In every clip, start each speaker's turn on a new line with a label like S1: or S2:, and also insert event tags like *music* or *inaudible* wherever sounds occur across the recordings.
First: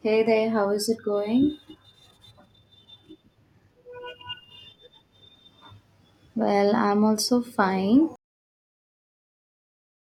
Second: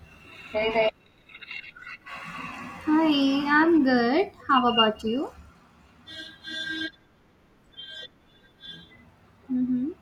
S1: Hey there, how is
S2: Hi,
S1: it going?
S2: I'm good. How about you?
S1: Well, I'm also fine.
S2: Mm-hmm.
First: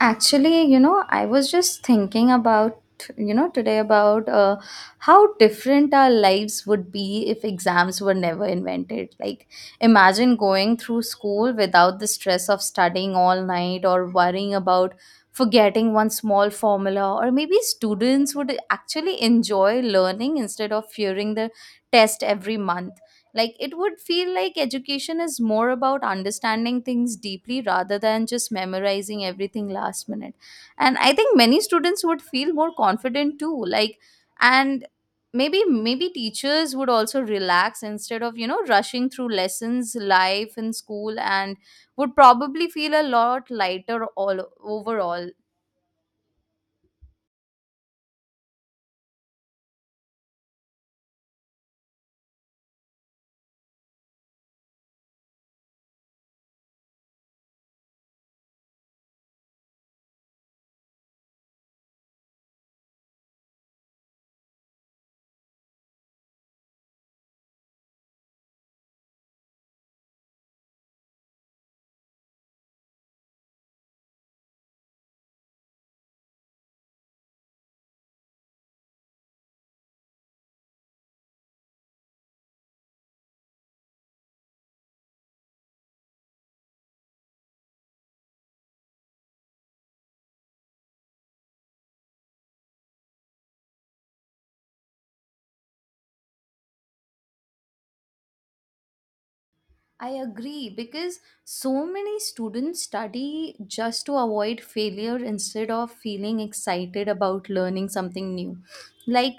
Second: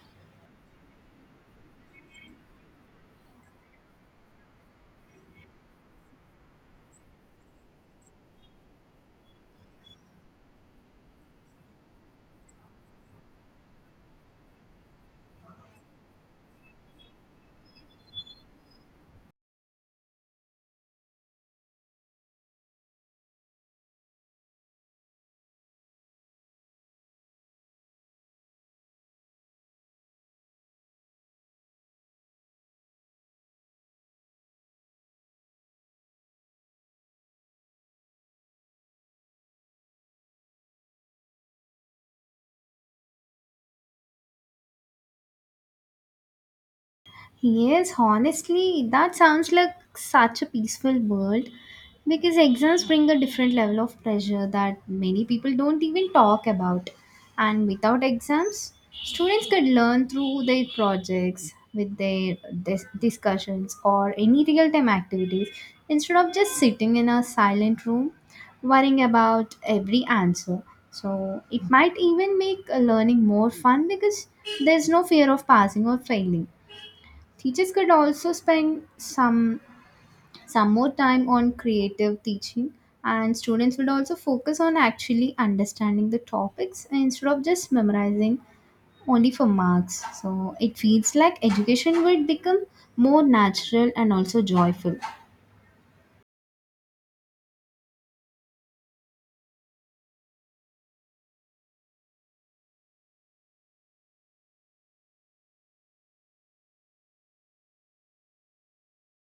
S1: Actually, I was just thinking about, today about how different our lives would be if exams were never invented. Like, imagine going through school without the stress of studying all night or worrying about forgetting one small formula, or maybe students would actually enjoy learning instead of fearing the test every month. Like, it would feel like education is more about understanding things deeply rather than just memorizing everything last minute. And I think many students would feel more confident too. Like, and maybe teachers would also relax instead of, rushing through lessons, life in school and would probably feel a lot lighter all overall.
S2: Yes, honestly, that sounds like such a peaceful world because exams bring a different level of pressure that many people don't even talk about. And without exams, students could learn through their projects, with their discussions, or any real time activities instead of just sitting in a silent room worrying about every answer. So, it might even make learning more fun because there's no fear of passing or failing. Teachers could also spend some more time on creative teaching, and students would also focus on actually understanding the topics instead of just memorizing only for marks. So it feels like education would become more natural and also joyful.
S1: I agree because so many students study just to avoid failure instead of feeling excited about learning something new. Like,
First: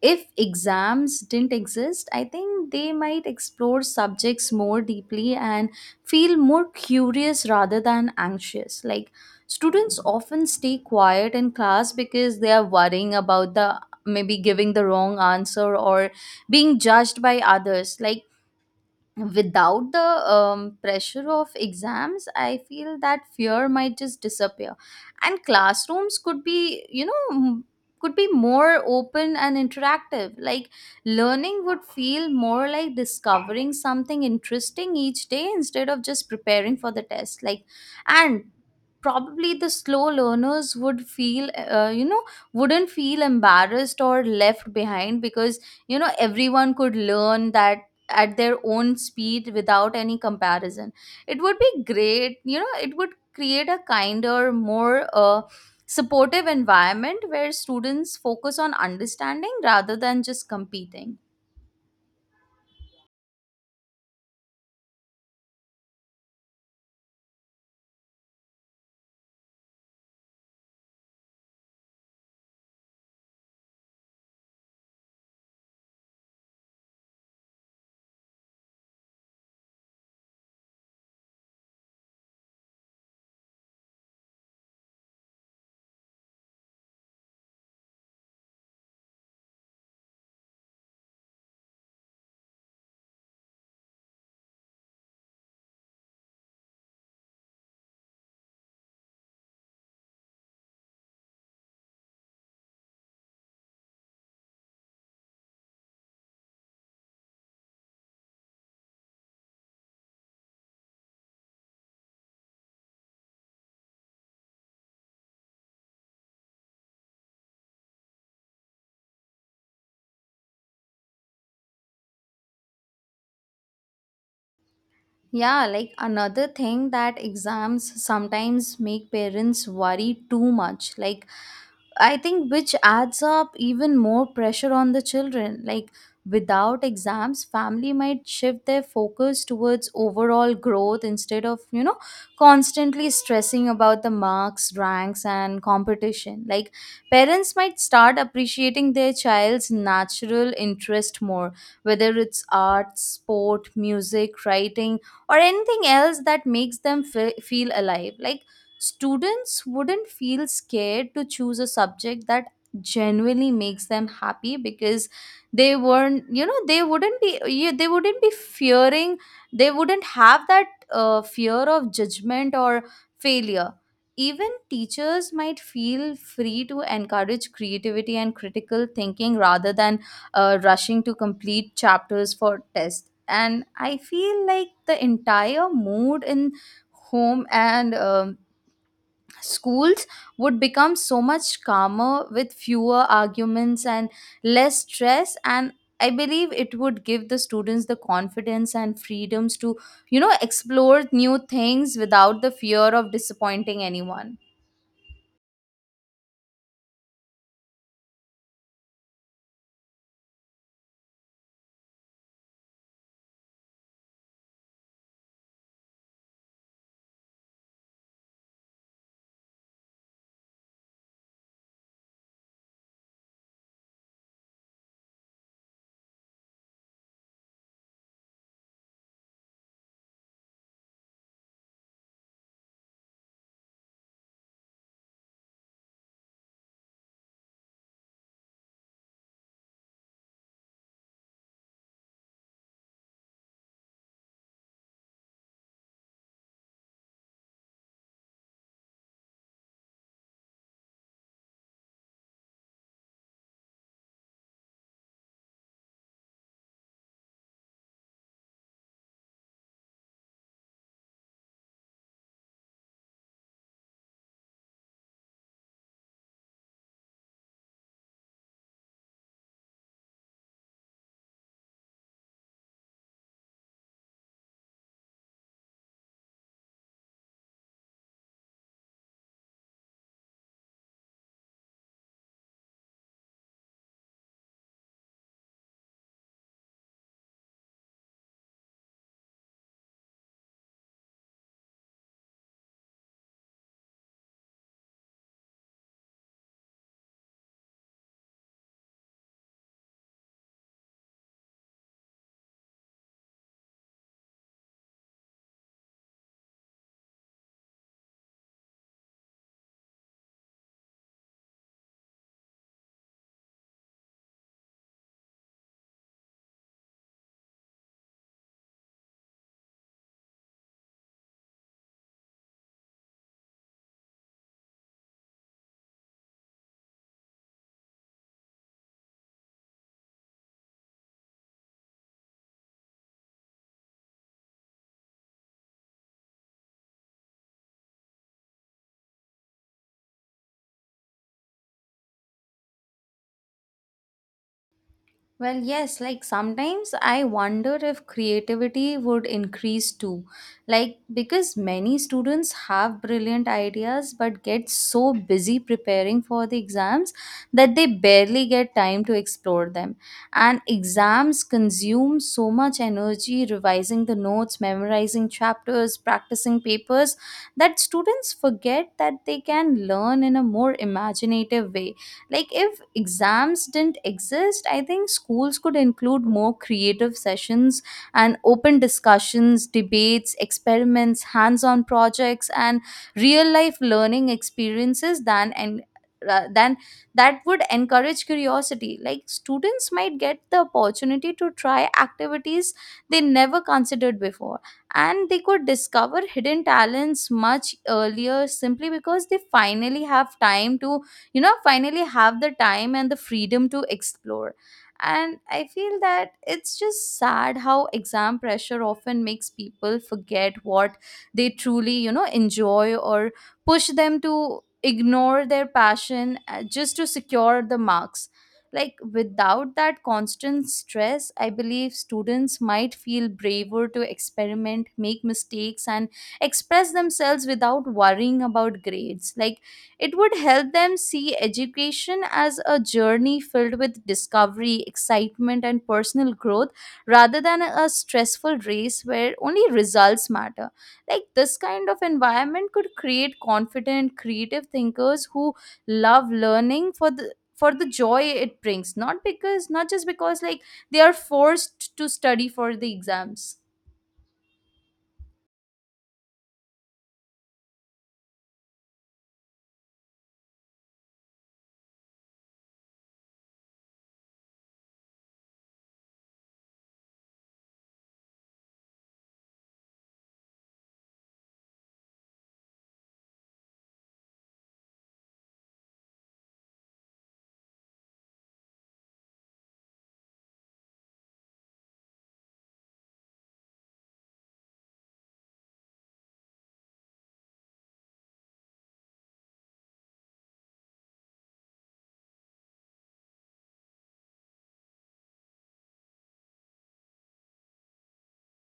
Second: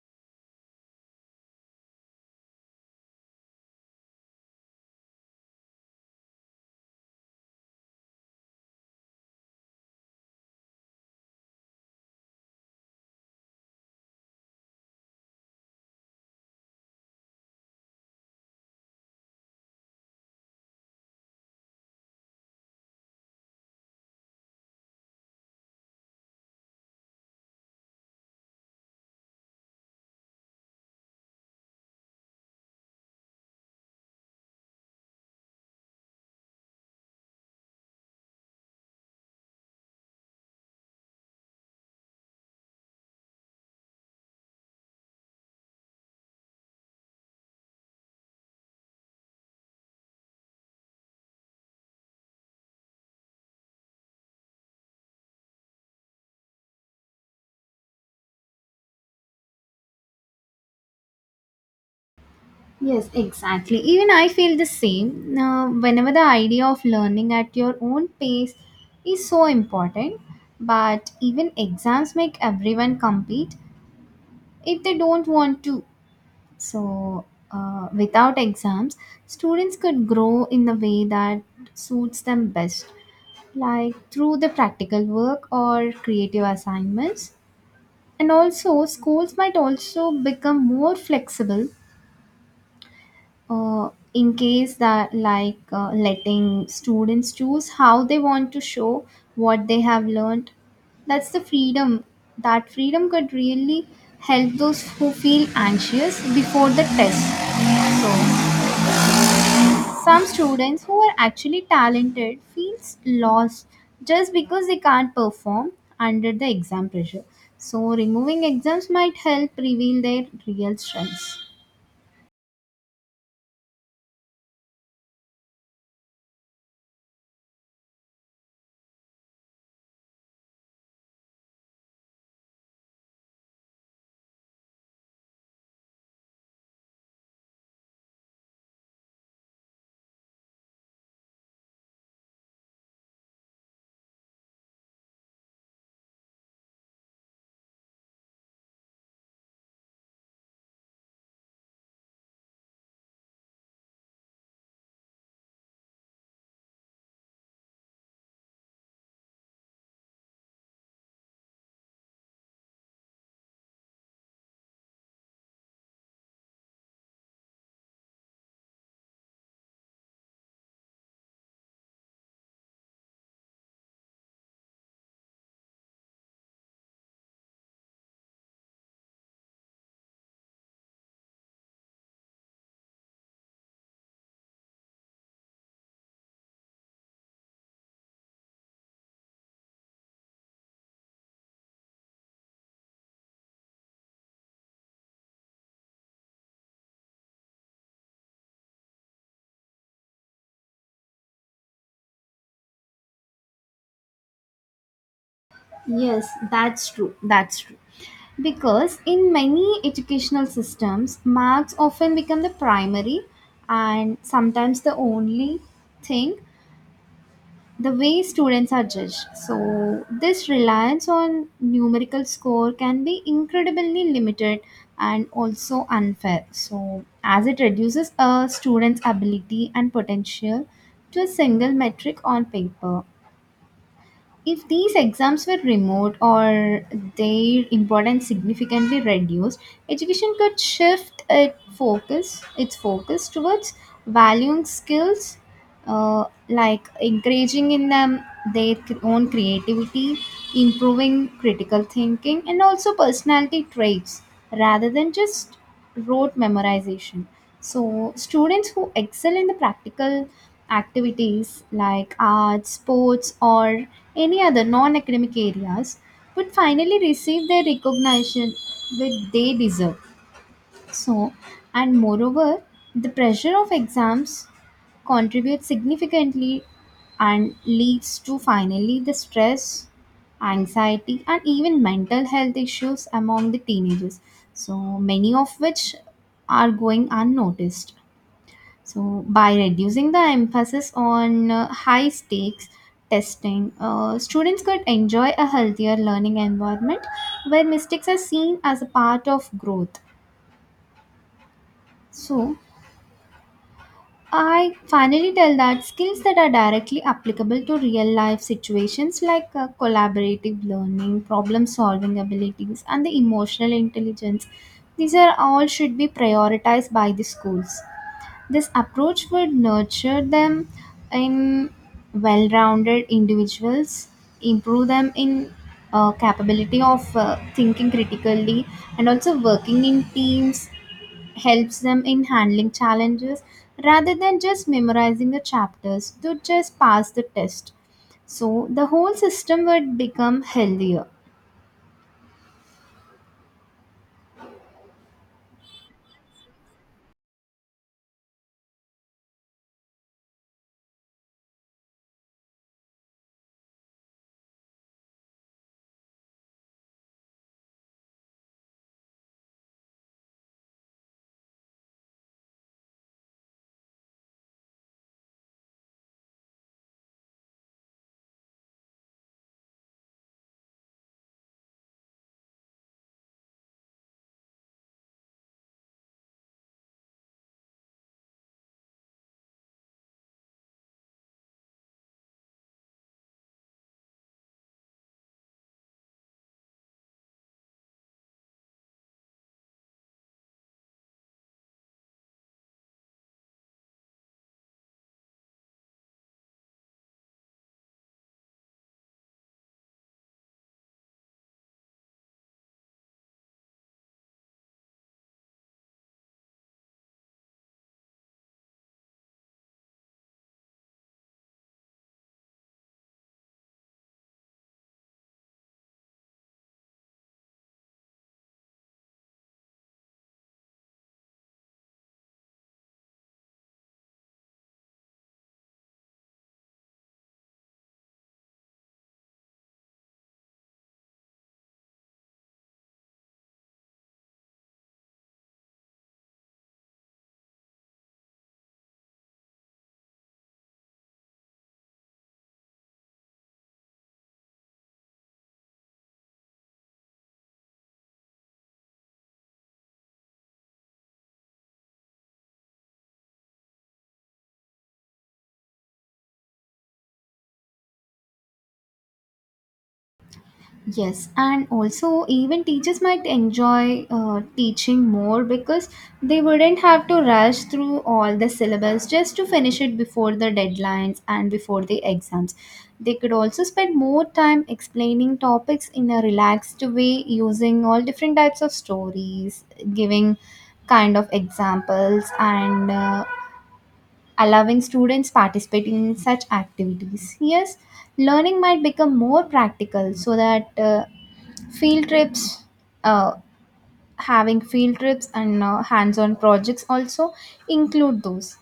S1: if exams didn't exist, I think they might explore subjects more deeply and feel more curious rather than anxious. Like, students often stay quiet in class because they are worrying about the maybe giving the wrong answer or being judged by others. Like, without the pressure of exams, I feel that fear might just disappear, and classrooms could be, you know, could be more open and interactive. Like, learning would feel more like discovering something interesting each day instead of just preparing for the test. Like and probably the slow learners would feel wouldn't feel embarrassed or left behind because, you know, everyone could learn that at their own speed without any comparison. It would be great, you know. It would create a kinder, more supportive environment where students focus on understanding rather than just competing.
S2: Yes, exactly. Even I feel the same. Whenever the idea of learning at your own pace is so important, but even exams make everyone compete if they don't want to. So, without exams, students could grow in the way that suits them best, like through the practical work or creative assignments. And also, schools might also become more flexible in case that, like, letting students choose how they want to show what they have learned. That's the freedom. That freedom could really help those who feel anxious before the test. So, some students who are actually talented feels lost just because they can't perform under the exam pressure. So removing exams might help reveal their real strengths.
S1: Yeah, like another thing, that exams sometimes make parents worry too much. Like, I think, which adds up even more pressure on the children. Like, without exams, family might shift their focus towards overall growth instead of, you know, constantly stressing about the marks, ranks, and competition. Like, parents might start appreciating their child's natural interest more, whether it's art, sport, music, writing, or anything else that makes them feel alive. Like, students wouldn't feel scared to choose a subject that genuinely makes them happy because they wouldn't be fearing, they wouldn't have that fear of judgment or failure. Even teachers might feel free to encourage creativity and critical thinking rather than rushing to complete chapters for tests, and I feel like the entire mood in home and schools would become so much calmer, with fewer arguments and less stress, and I believe it would give the students the confidence and freedoms to, you know, explore new things without the fear of disappointing anyone.
S2: Yes, that's true. That's true. Because in many educational systems, marks often become the primary and sometimes the only thing, the way students are judged. So, this reliance on numerical score can be incredibly limited and also unfair. So, as it reduces a student's ability and potential to a single metric on paper. If these exams were remote or their importance significantly reduced, education could shift its focus towards valuing skills, like encouraging in them their own creativity, improving critical thinking, and also personality traits, rather than just rote memorization. So, students who excel in the practical activities like arts, sports, or any other non academic areas would finally receive the recognition that they deserve. So, and moreover, the pressure of exams contributes significantly and leads to finally the stress, anxiety, and even mental health issues among the teenagers. So, many of which are going unnoticed. So, by reducing the emphasis on high stakes testing, students could enjoy a healthier learning environment where mistakes are seen as a part of growth. So, I finally tell that skills that are directly applicable to real life situations, like collaborative learning, problem solving abilities, and the emotional intelligence, these are all should be prioritized by the schools. This approach would nurture them in well rounded individuals, improve them in capability of thinking critically, and also working in teams, helps them in handling challenges rather than just memorizing the chapters to just pass the test. So the whole system would become healthier.
S1: Well, yes, like sometimes I wonder if creativity would increase too. Like, because many students have brilliant ideas but get so busy preparing for the exams that they barely get time to explore them. And exams consume so much energy revising the notes, memorizing chapters, practicing papers, that students forget that they can learn in a more imaginative way. Like, if exams didn't exist, I think schools could include more creative sessions and open discussions, debates, experiments, hands-on projects, and real life learning experiences than and ra- than that would encourage curiosity. Like, students might get the opportunity to try activities they never considered before, and they could discover hidden talents much earlier simply because they finally have time to, you know finally have the time and the freedom to explore. And I feel that it's just sad how exam pressure often makes people forget what they truly, you know, enjoy, or push them to ignore their passion, just to secure the marks. Like, without that constant stress, I believe students might feel braver to experiment, make mistakes, and express themselves without worrying about grades. Like, it would help them see education as a journey filled with discovery, excitement, and personal growth rather than a stressful race where only results matter. Like, this kind of environment could create confident, creative thinkers who love learning for the joy it brings, not just because, like, they are forced to study for the exams.
S2: Yes, and also even teachers might enjoy teaching more because they wouldn't have to rush through all the syllabus just to finish it before the deadlines and before the exams. They could also spend more time explaining topics in a relaxed way using all different types of stories, giving kind of examples, and allowing students participating in such activities. Yes, learning might become more practical so that field trips uh, having field trips and hands-on projects also include those,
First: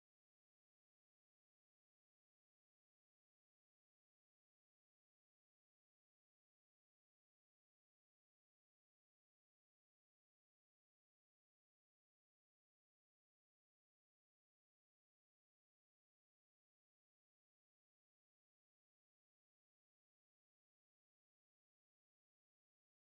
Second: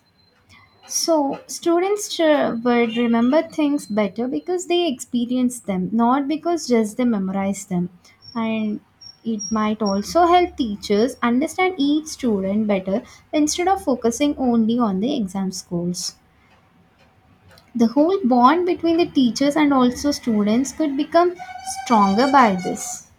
S2: so students would remember things better because they experience them, not because just they memorize them. And it might also help teachers understand each student better instead of focusing only on the exam scores. The whole bond between the teachers and also students could become stronger by this.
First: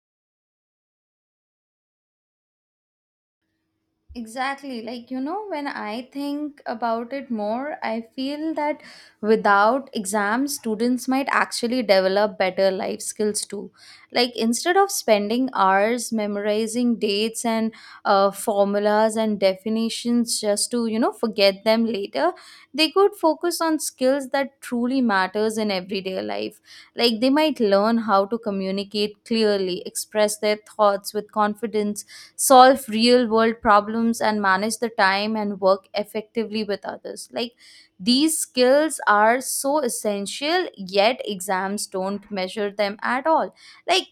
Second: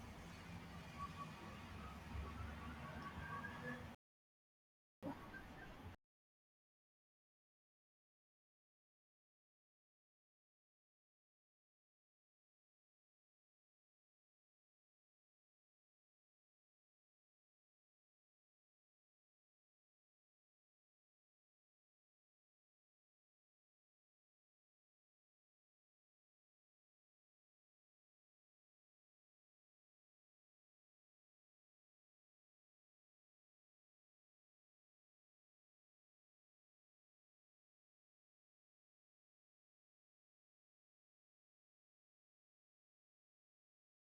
S1: Exactly. Like, you know, when I think about it more, I feel that without exams, students might actually develop better life skills too. Like, instead of spending hours memorizing dates and formulas and definitions just to, you know, forget them later, they could focus on skills that truly matters in everyday life. Like, they might learn how to communicate clearly, express their thoughts with confidence, solve real world problems, and manage the time and work effectively with others. Like, these skills are so essential, yet exams don't measure them at all. Like,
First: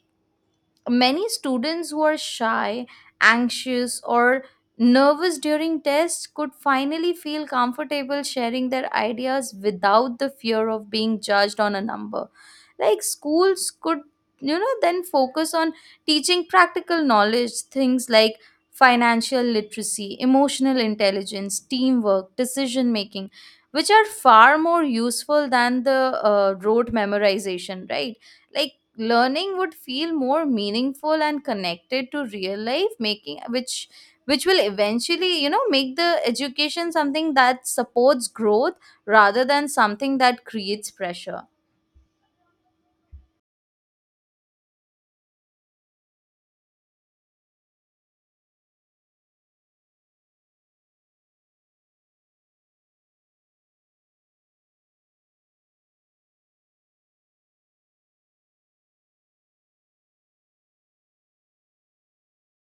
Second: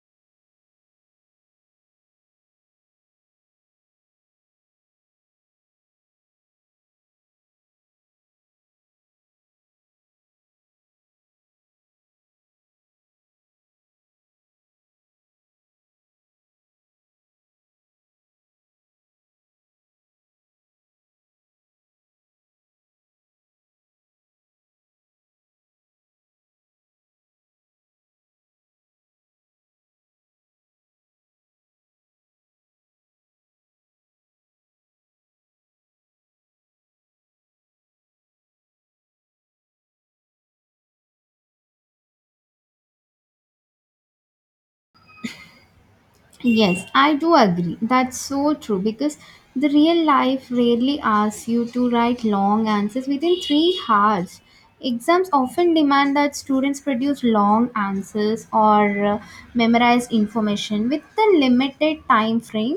S1: many students who are shy, anxious, or nervous during tests could finally feel comfortable sharing their ideas without the fear of being judged on a number. Like, schools could, you know, then focus on teaching practical knowledge, things like financial literacy, emotional intelligence, teamwork, decision making, which are far more useful than the rote memorization, right? Like, learning would feel more meaningful and connected to real life, making which will eventually, you know, make the education something that supports growth rather than something that creates pressure.
S2: Yes, I do agree. That's so true because the real life rarely asks you to write long answers within 3 hours. Exams often demand that students produce long answers or memorize information with the limited time frame,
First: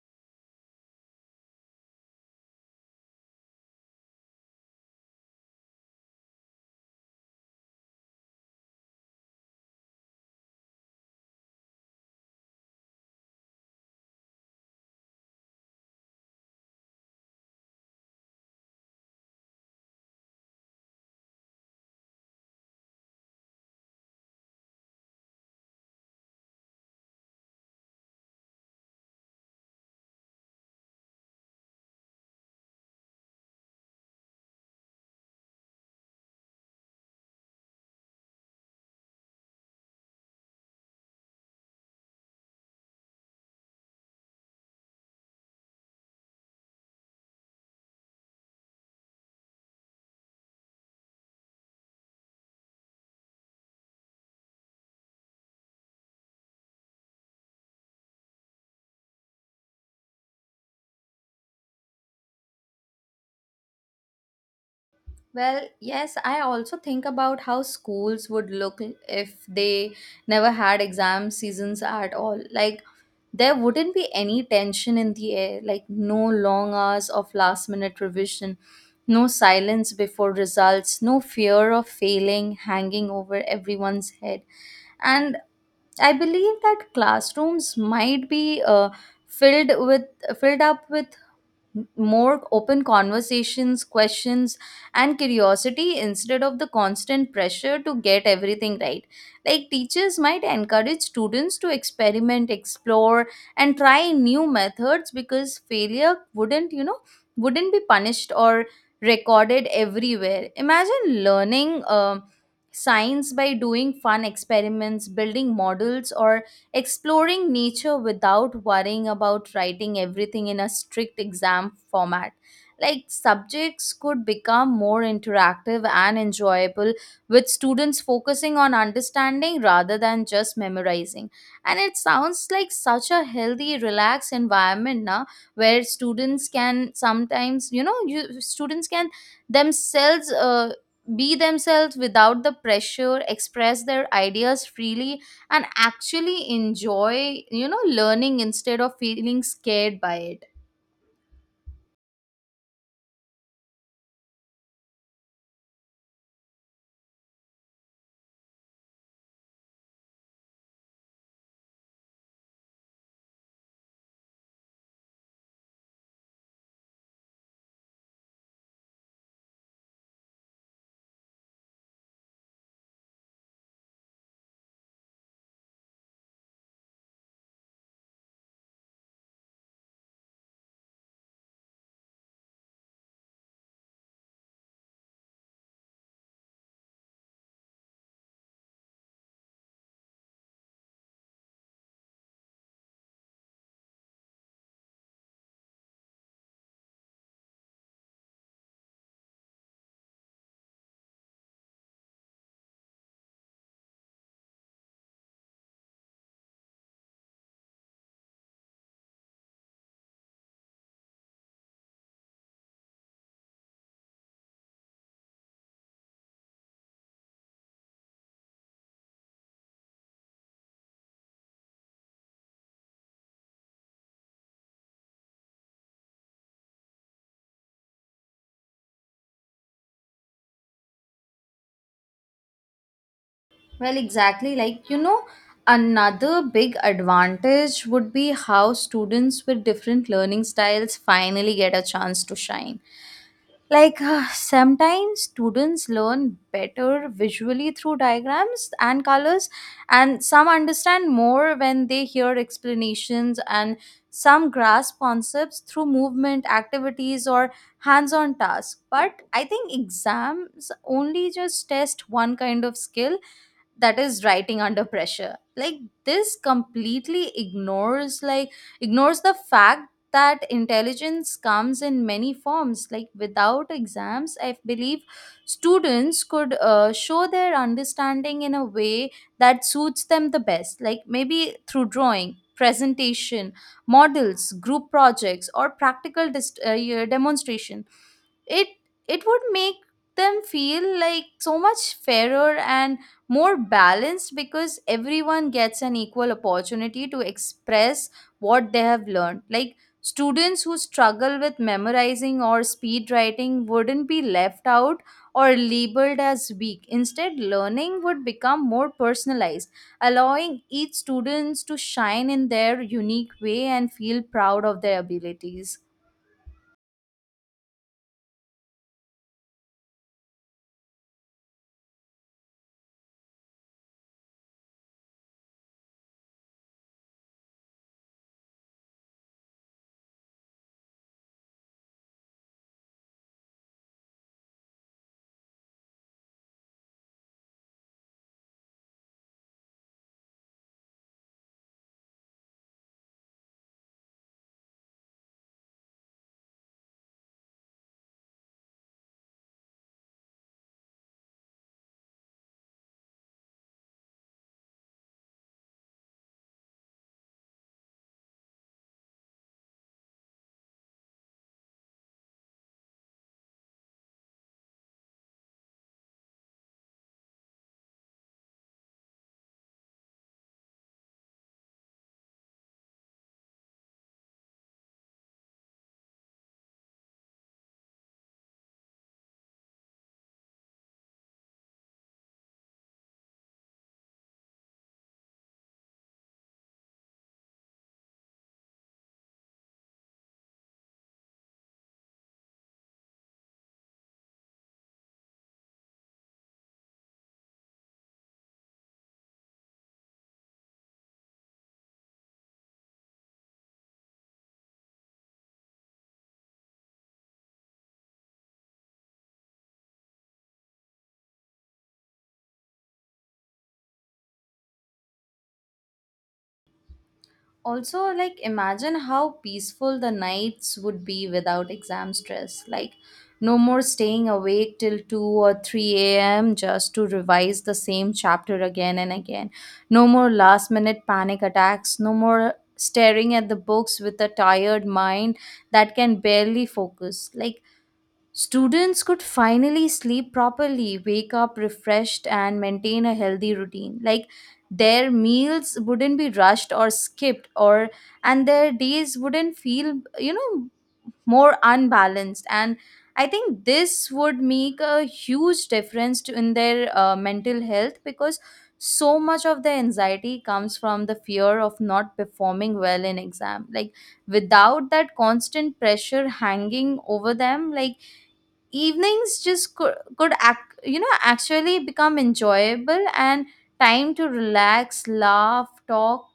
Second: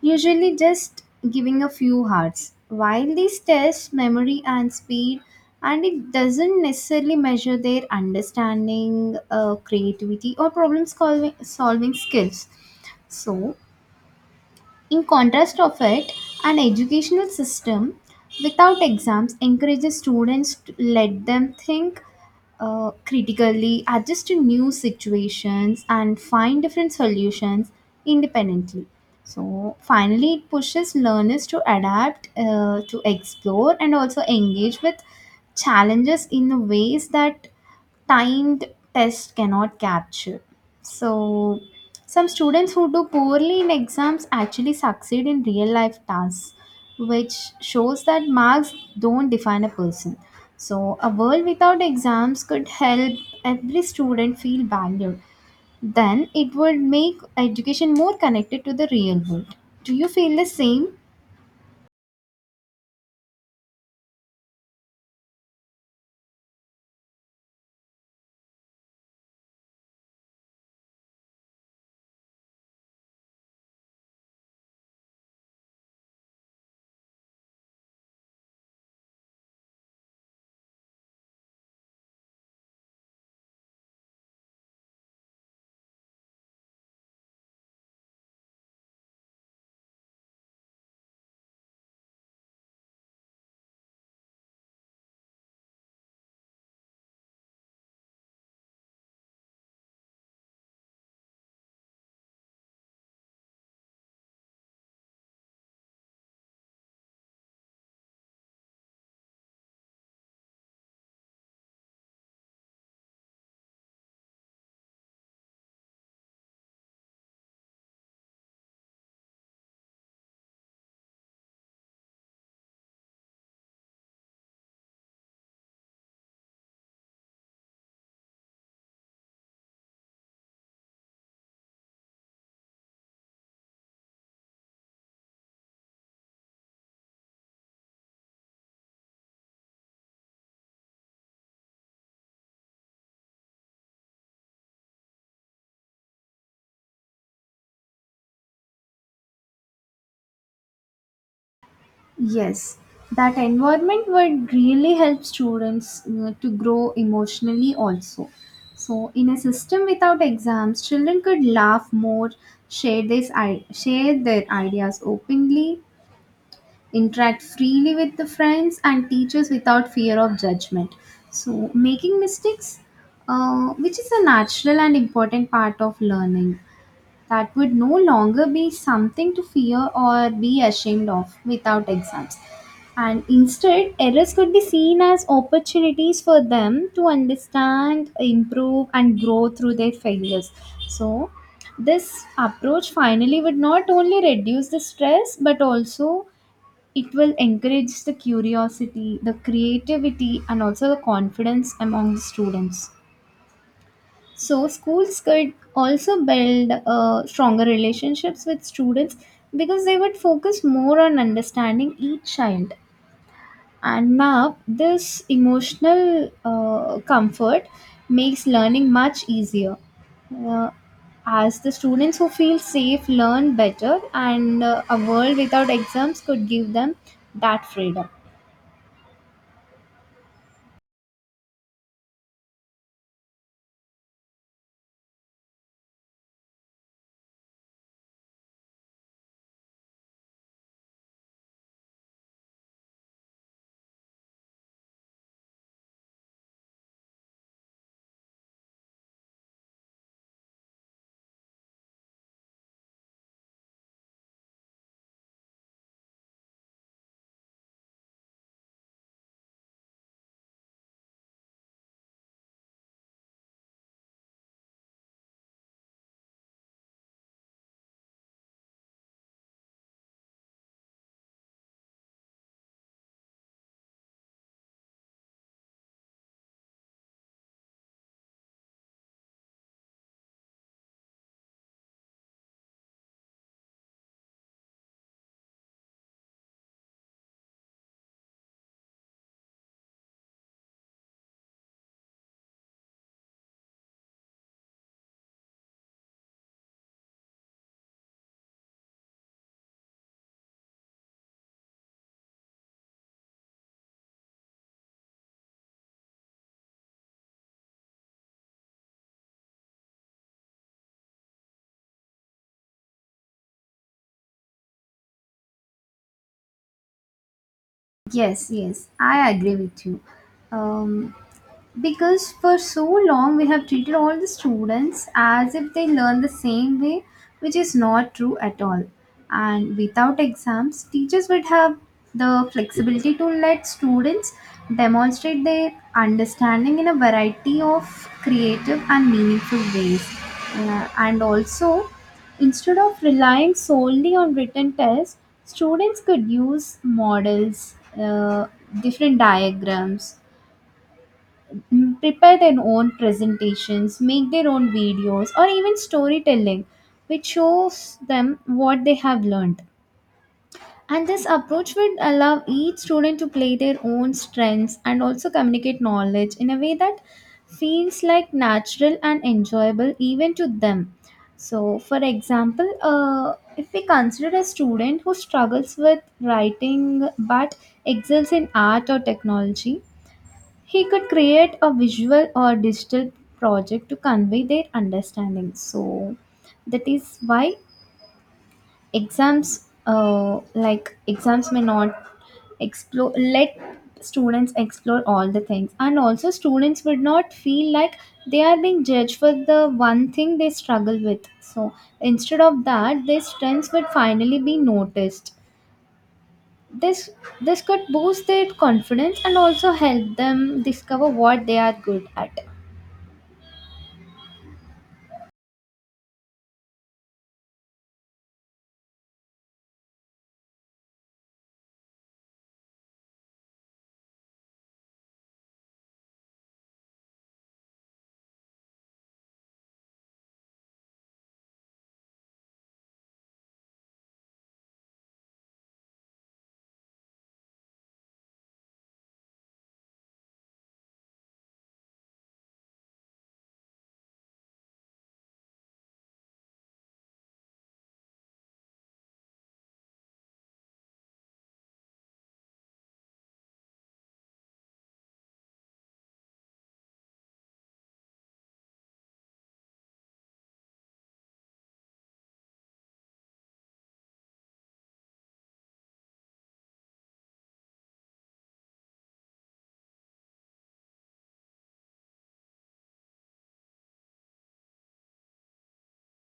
S2: usually just giving a few hearts. While these test memory and speed, and it doesn't necessarily measure their understanding, creativity, or problem solving skills. So, in contrast of it, an educational system without exams encourages students to let them think critically, adjust to new situations, and find different solutions independently. So, finally, it pushes learners to adapt, to explore, and also engage with challenges in ways that timed test cannot capture. So, some students who do poorly in exams actually succeed in real life tasks, which shows that marks don't define a person. So, a world without exams could help every student feel valued. Then it would make education more connected to the real world. Do you feel the same?
S1: Well, yes, I also think about how schools would look if they never had exam seasons at all. Like, there wouldn't be any tension in the air, like no long hours of last minute revision, no silence before results, no fear of failing hanging over everyone's head. And I believe that classrooms might be filled with filled up with more open conversations, questions, and curiosity instead of the constant pressure to get everything right. Like, teachers might encourage students to experiment, explore, and try new methods because failure wouldn't, you know, wouldn't be punished or recorded everywhere. Imagine learning science by doing fun experiments, building models, or exploring nature without worrying about writing everything in a strict exam format. Like, subjects could become more interactive and enjoyable, with students focusing on understanding rather than just memorizing. And it sounds like such a healthy, relaxed environment now where students can sometimes, you know, students can themselves, be themselves without the pressure, express their ideas freely, and actually enjoy, you know, learning instead of feeling scared by it.
S2: Yes, that environment would really help students to grow emotionally also. So, in a system without exams, children could laugh more, share their ideas openly, interact freely with the friends and teachers without fear of judgment. So, making mistakes, which is a natural and important part of learning, that would no longer be something to fear or be ashamed of without exams. And instead, errors could be seen as opportunities for them to understand, improve, and grow through their failures. So, this approach finally would not only reduce the stress, but also it will encourage the curiosity, the creativity, and also the confidence among the students. So schools could also build stronger relationships with students because they would focus more on understanding each child. And now this emotional comfort makes learning much easier. Uh, as the students who feel safe learn better, and a world without exams could give them that freedom.
S1: Well, exactly, like, you know, another big advantage would be how students with different learning styles finally get a chance to shine. Like, *sighs* sometimes students learn better visually through diagrams and colors, and some understand more when they hear explanations, and some grasp concepts through movement activities or hands on tasks, but I think exams only just test one kind of skill, that is writing under pressure. Like, this completely ignores the fact that intelligence comes in many forms. Like, without exams, I believe students could show their understanding in a way that suits them the best, like maybe through drawing, presentation, models, group projects, or practical demonstration. It it would make them feel like so much fairer and more balanced because everyone gets an equal opportunity to express what they have learned. Like, students who struggle with memorizing or speed writing wouldn't be left out or labeled as weak. Instead, learning would become more personalized, allowing each students to shine in their unique way and feel proud of their abilities.
S2: Yes, yes, I agree with you. Um, because for so long we have treated all the students as if they learn the same way, which is not true at all. And without exams, teachers would have the flexibility to let students demonstrate their understanding in a variety of creative and meaningful ways. And also, instead of relying solely on written tests, students could use models, uh, different diagrams, prepare their own presentations, make their own videos, or even storytelling, which shows them what they have learned. And this approach would allow each student to play their own strengths and also communicate knowledge in a way that feels like natural and enjoyable even to them. So, for example, if we consider a student who struggles with writing but excels in art or technology, he could create a visual or digital project to convey their understanding. So, that is why exams, like exams may not let students explore all the things. And also, students would not feel like they are being judged for the one thing they struggle with. So, instead of that, their strengths would finally be noticed. This this could boost their confidence and also help them discover what they are good at.
S1: Also, like, imagine how peaceful the nights would be without exam stress. Like, no more staying awake till 2 or 3 a.m. just to revise the same chapter again and again, no more last minute panic attacks, no more staring at the books with a tired mind that can barely focus. Like, students could finally sleep properly, wake up refreshed, and maintain a healthy routine. Like, their meals wouldn't be rushed or skipped, or and their days wouldn't feel, you know, more unbalanced. And I think this would make a huge difference to, in their mental health because so much of the anxiety comes from the fear of not performing well in exam. Like, without that constant pressure hanging over them, like, evenings just could act, you know, actually become enjoyable, and time to relax, laugh, talk,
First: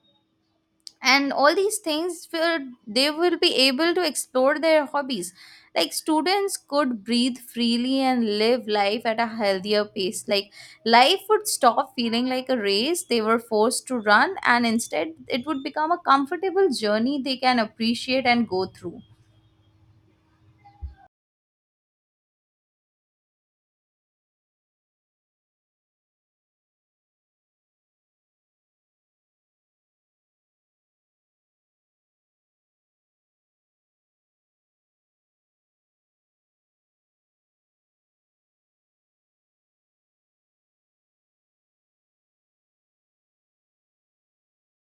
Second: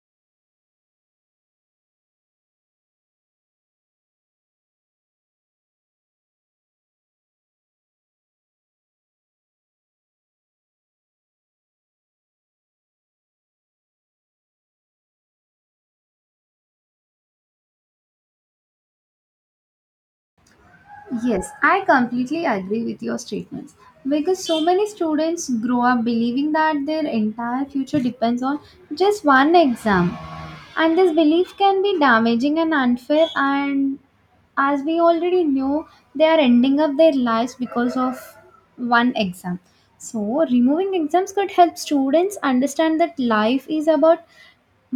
S1: and all these things will, they will be able to explore their hobbies. Like, students could breathe freely and live life at a healthier pace. Like, life would stop feeling like a race they were forced to run, and instead it would become a comfortable journey they can appreciate and go through.
S2: Yes, I completely agree with your statements because so many students grow up believing that their entire future depends on just one exam, and this belief can be damaging and unfair. And as we already know, they are ending up their lives because of one exam. So, removing exams could help students understand that life is about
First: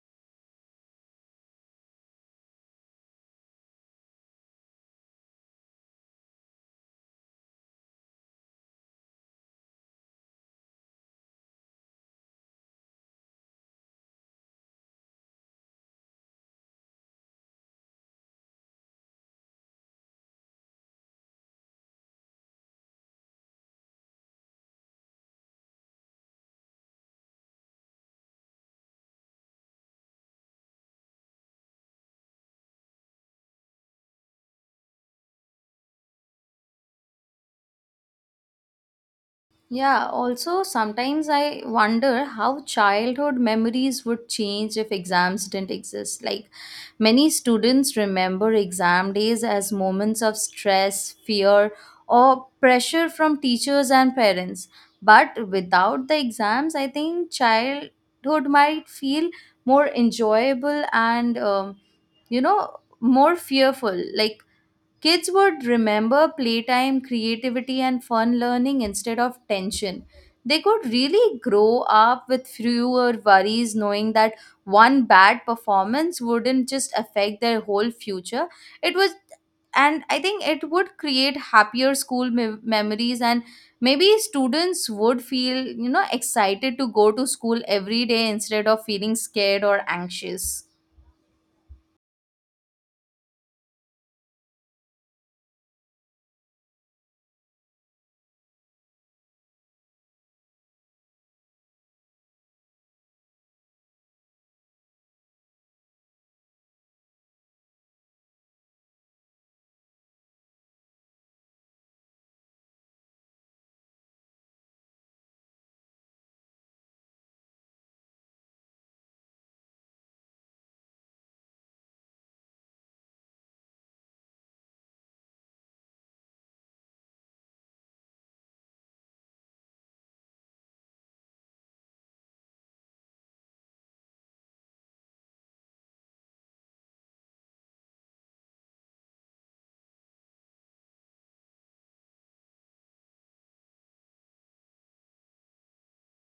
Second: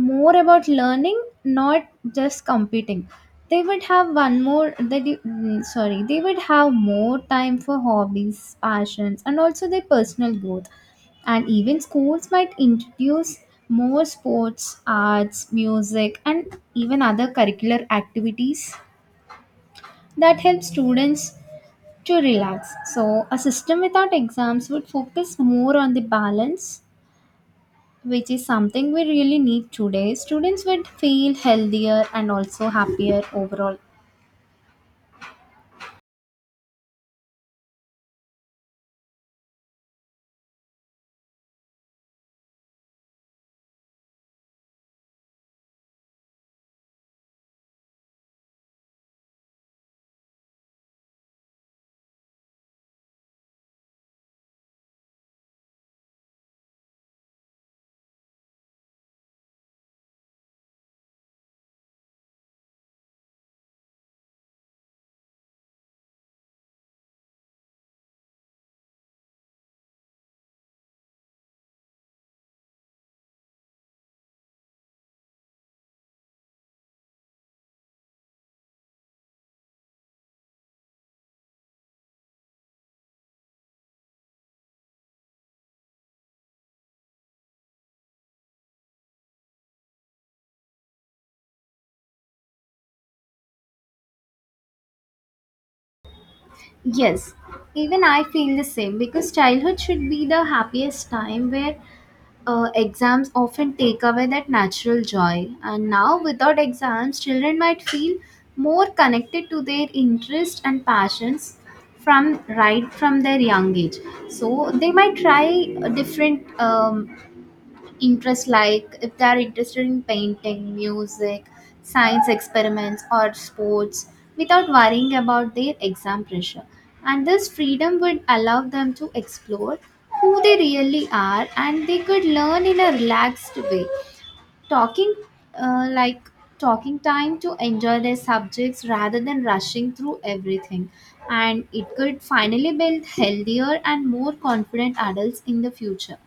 S2: more about learning, not just competing. They would have one more they do- mm, sorry, they would have more time for hobbies, passions, and also their personal growth. And even schools might introduce more sports, arts, music, and even other curricular activities that help students to relax. So a system without exams would focus more on the balance, which is something we really need today. Students would feel healthier and also happier overall.
S1: Yeah, also sometimes I wonder how childhood memories would change if exams didn't exist. Like, many students remember exam days as moments of stress, fear, or pressure from teachers and parents. But without the exams, I think childhood might feel more enjoyable and, you know, more fearful. Like, kids would remember playtime, creativity, and fun learning instead of tension. They could really grow up with fewer worries, knowing that one bad performance wouldn't just affect their whole future. It was, and I think it would create happier memories, and maybe students would feel, excited to go to school every day instead of feeling scared or anxious.
S2: Yes, even I feel the same because childhood should be the happiest time where exams often take away that natural joy. And now, without exams, children might feel more connected to their interests and passions from right from their young age. So they might try different interests, like if they are interested in painting, music, science experiments, or sports without worrying about their exam pressure. And this freedom would allow them to explore who they really are, and they could learn in a relaxed way. Talking uh, like talking time to enjoy their subjects rather than rushing through everything, and it could finally build healthier and more confident adults in the future.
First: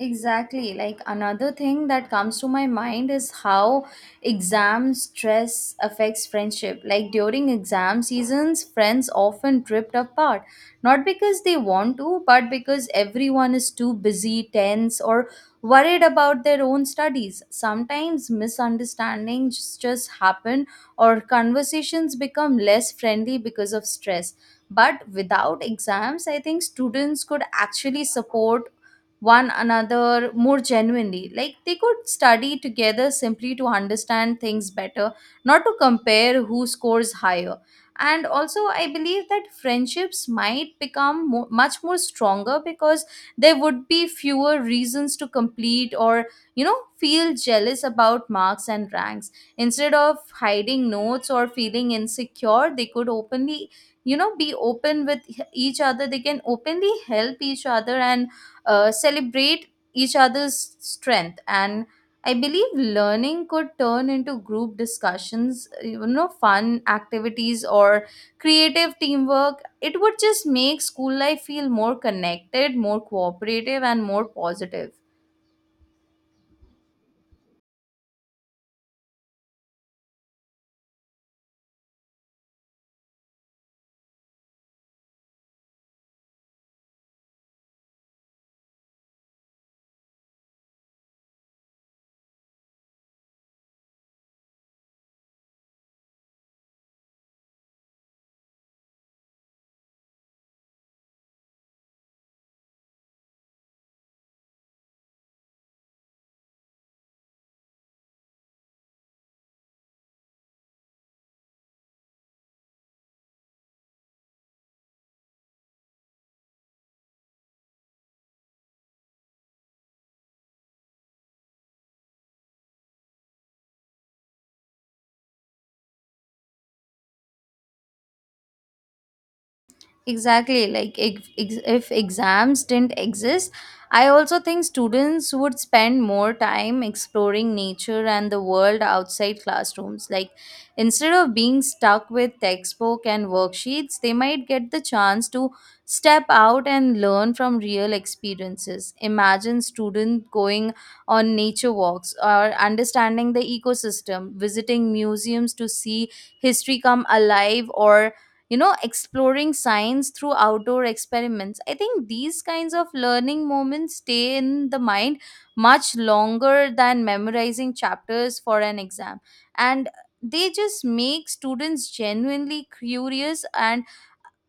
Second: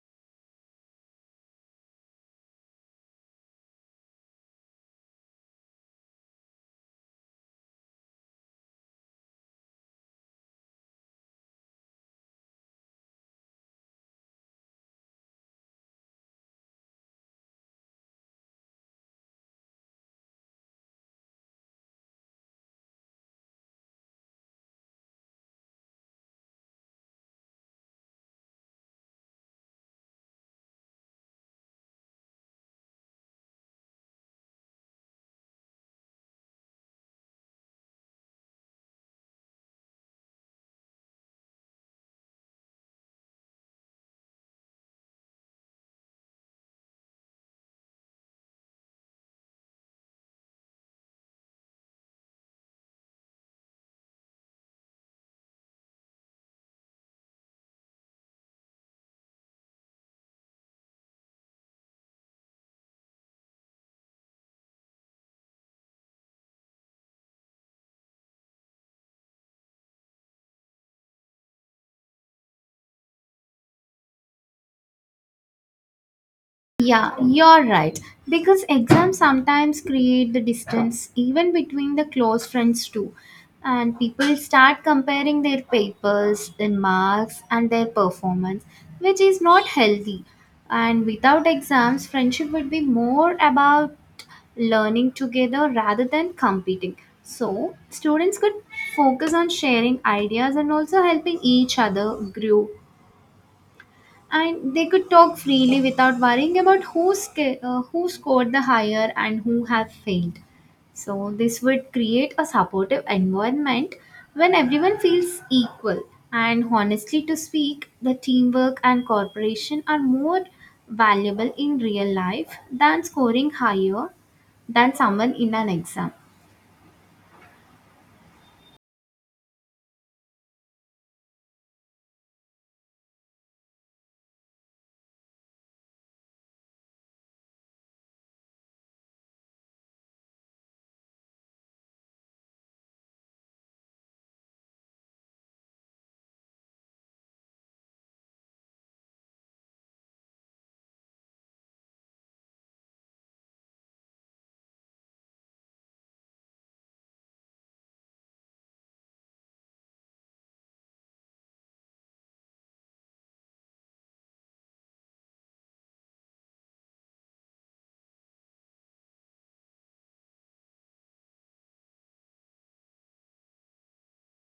S1: Exactly. Like another thing that comes to my mind is how exam stress affects friendship. Like during exam seasons, friends often drift apart, not because they want to, but because everyone is too busy, tense, or worried about their own studies. Sometimes misunderstandings just happen, or conversations become less friendly because of stress. But without exams, I think students could actually support one another more genuinely. Like they could study together simply to understand things better, not to compare who scores higher. And also, I believe that friendships might become mo much more stronger because there would be fewer reasons to complete or, feel jealous about marks and ranks. Instead of hiding notes or feeling insecure, they could be open with each other. They can openly help each other and celebrate each other's strength, and I believe learning could turn into group discussions, fun activities, or creative teamwork. It would just make school life feel more connected, more cooperative, and more positive.
S2: Yeah, you're right. Because exams sometimes create the distance even between the close friends too. And people start comparing their papers, their marks, and their performance, which is not healthy. And without exams, friendship would be more about learning together rather than competing. So, students could focus on sharing ideas and also helping each other grow, and they could talk freely without worrying about who scored the higher and who have failed. So, this would create a supportive environment when everyone feels equal. And honestly, to speak, the teamwork and cooperation are more valuable in real life than scoring higher than someone in an exam.
S1: Exactly. Like if exams didn't exist, I also think students would spend more time exploring nature and the world outside classrooms. Like instead of being stuck with textbook and worksheets, they might get the chance to step out and learn from real experiences. Imagine student going on nature walks or understanding the ecosystem, visiting museums to see history come alive, or exploring science through outdoor experiments. I think these kinds of learning moments stay in the mind much longer than memorizing chapters for an exam. And they just make students genuinely curious and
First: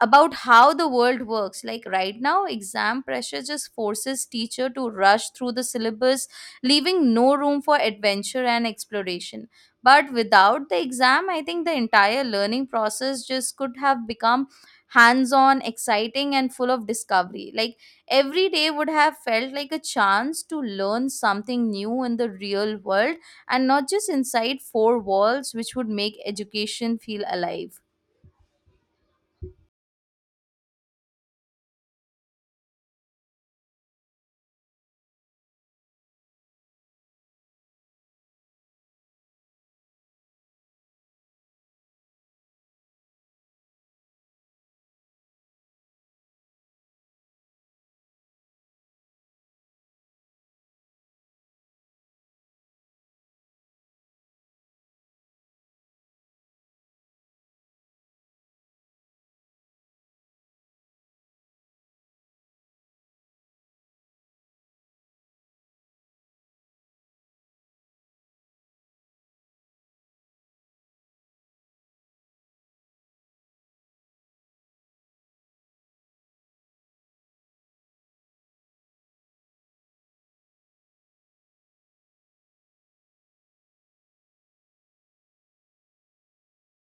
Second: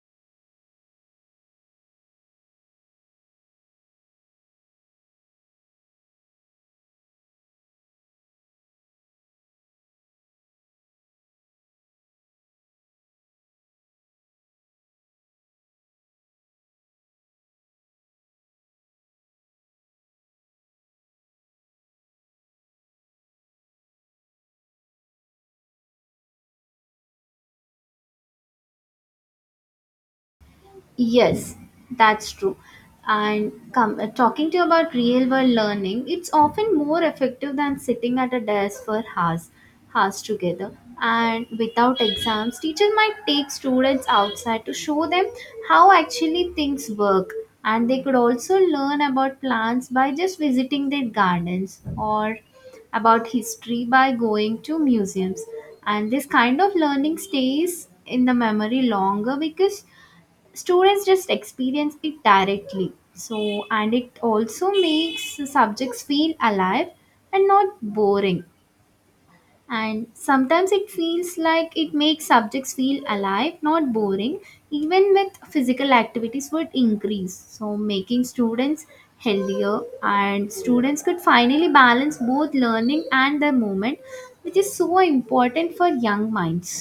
S1: about how the world works. Like right now exam pressure just forces teacher to rush through the syllabus, leaving no room for adventure and exploration. But without the exam, I think the entire learning process just could have become hands on, exciting, and full of discovery. Like every day would have felt like a chance to learn something new in the real world, and not just inside four walls, which would make education feel alive.
S2: Yes, that's true. And talking to you about real world learning, it's often more effective than sitting at a desk for hours together. And without exams, teachers might take students outside to show them how actually things work. And they could also learn about plants by just visiting their gardens or about history by going to museums. And this kind of learning stays in the memory longer because students just experience it directly. So, and it also makes the subjects feel alive and not boring, and sometimes it feels like it makes subjects feel alive not boring. Even with physical activities would increase, so making students healthier, and students could finally balance both learning and their movement, which is so important for young minds.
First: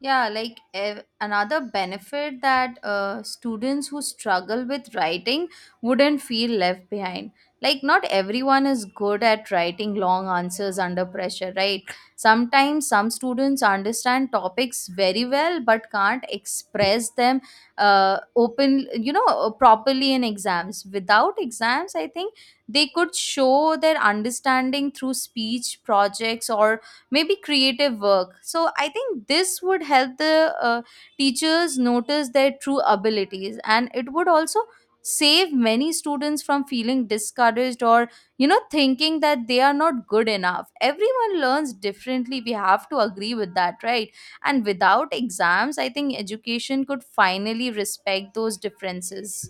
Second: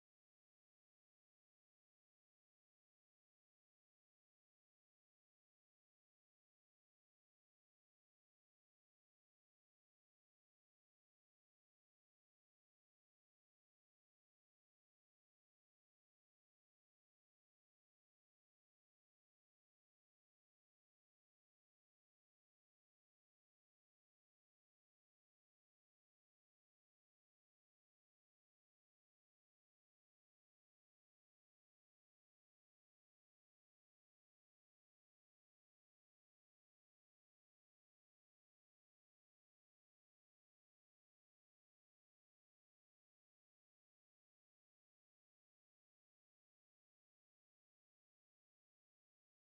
S1: Yeah, like another benefit that students who struggle with writing wouldn't feel left behind. Like, not everyone is good at writing long answers under pressure, right? Sometimes some students understand topics very well but can't express them properly in exams. Without exams, I think they could show their understanding through speech projects or maybe creative work. So I think this would help the uh, teachers notice their true abilities, and it would also save many students from feeling discouraged or thinking that they are not good enough. Everyone learns differently, we have to agree with that, right? And without exams, I think education could finally respect those differences.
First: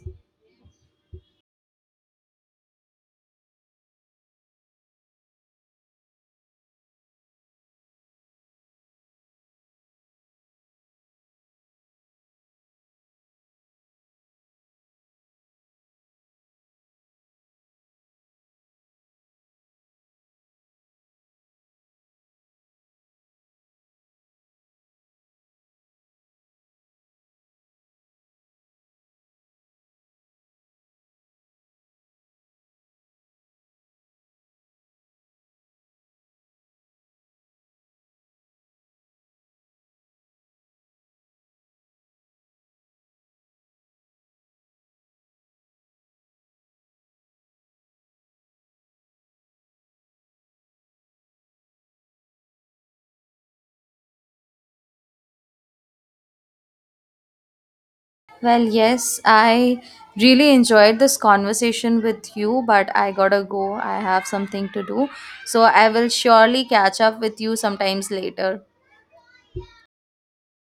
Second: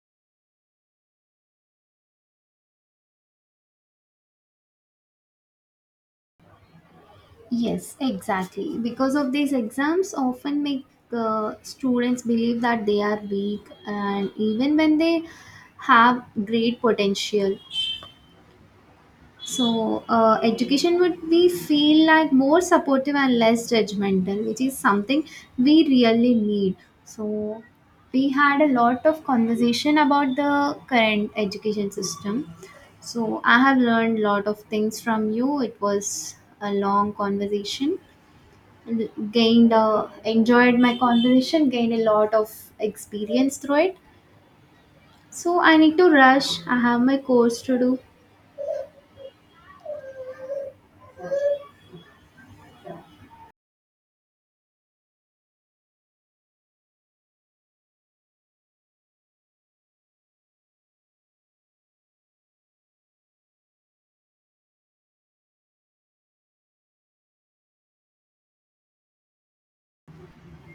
S2: Yes, exactly. Because of these exams, often make students believe that they are weak, and even when they have great potential. So, education would be feel like more supportive and less judgmental, which is something we really need. So, we had a lot of conversation about the current education system. So, I have learned a lot of things from you. It was a long conversation, gained enjoyed my conversation, gained a lot of experience through it. So I need to rush, I have my course to do.
S1: Well, yes, I really enjoyed this conversation with you, but I gotta go. I have something to do. So I will surely catch up with you sometimes later.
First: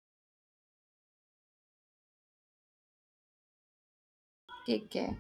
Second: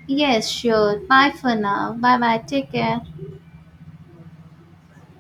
S2: Yes, sure. Bye for now. Bye bye. Take care.
S1: Take care.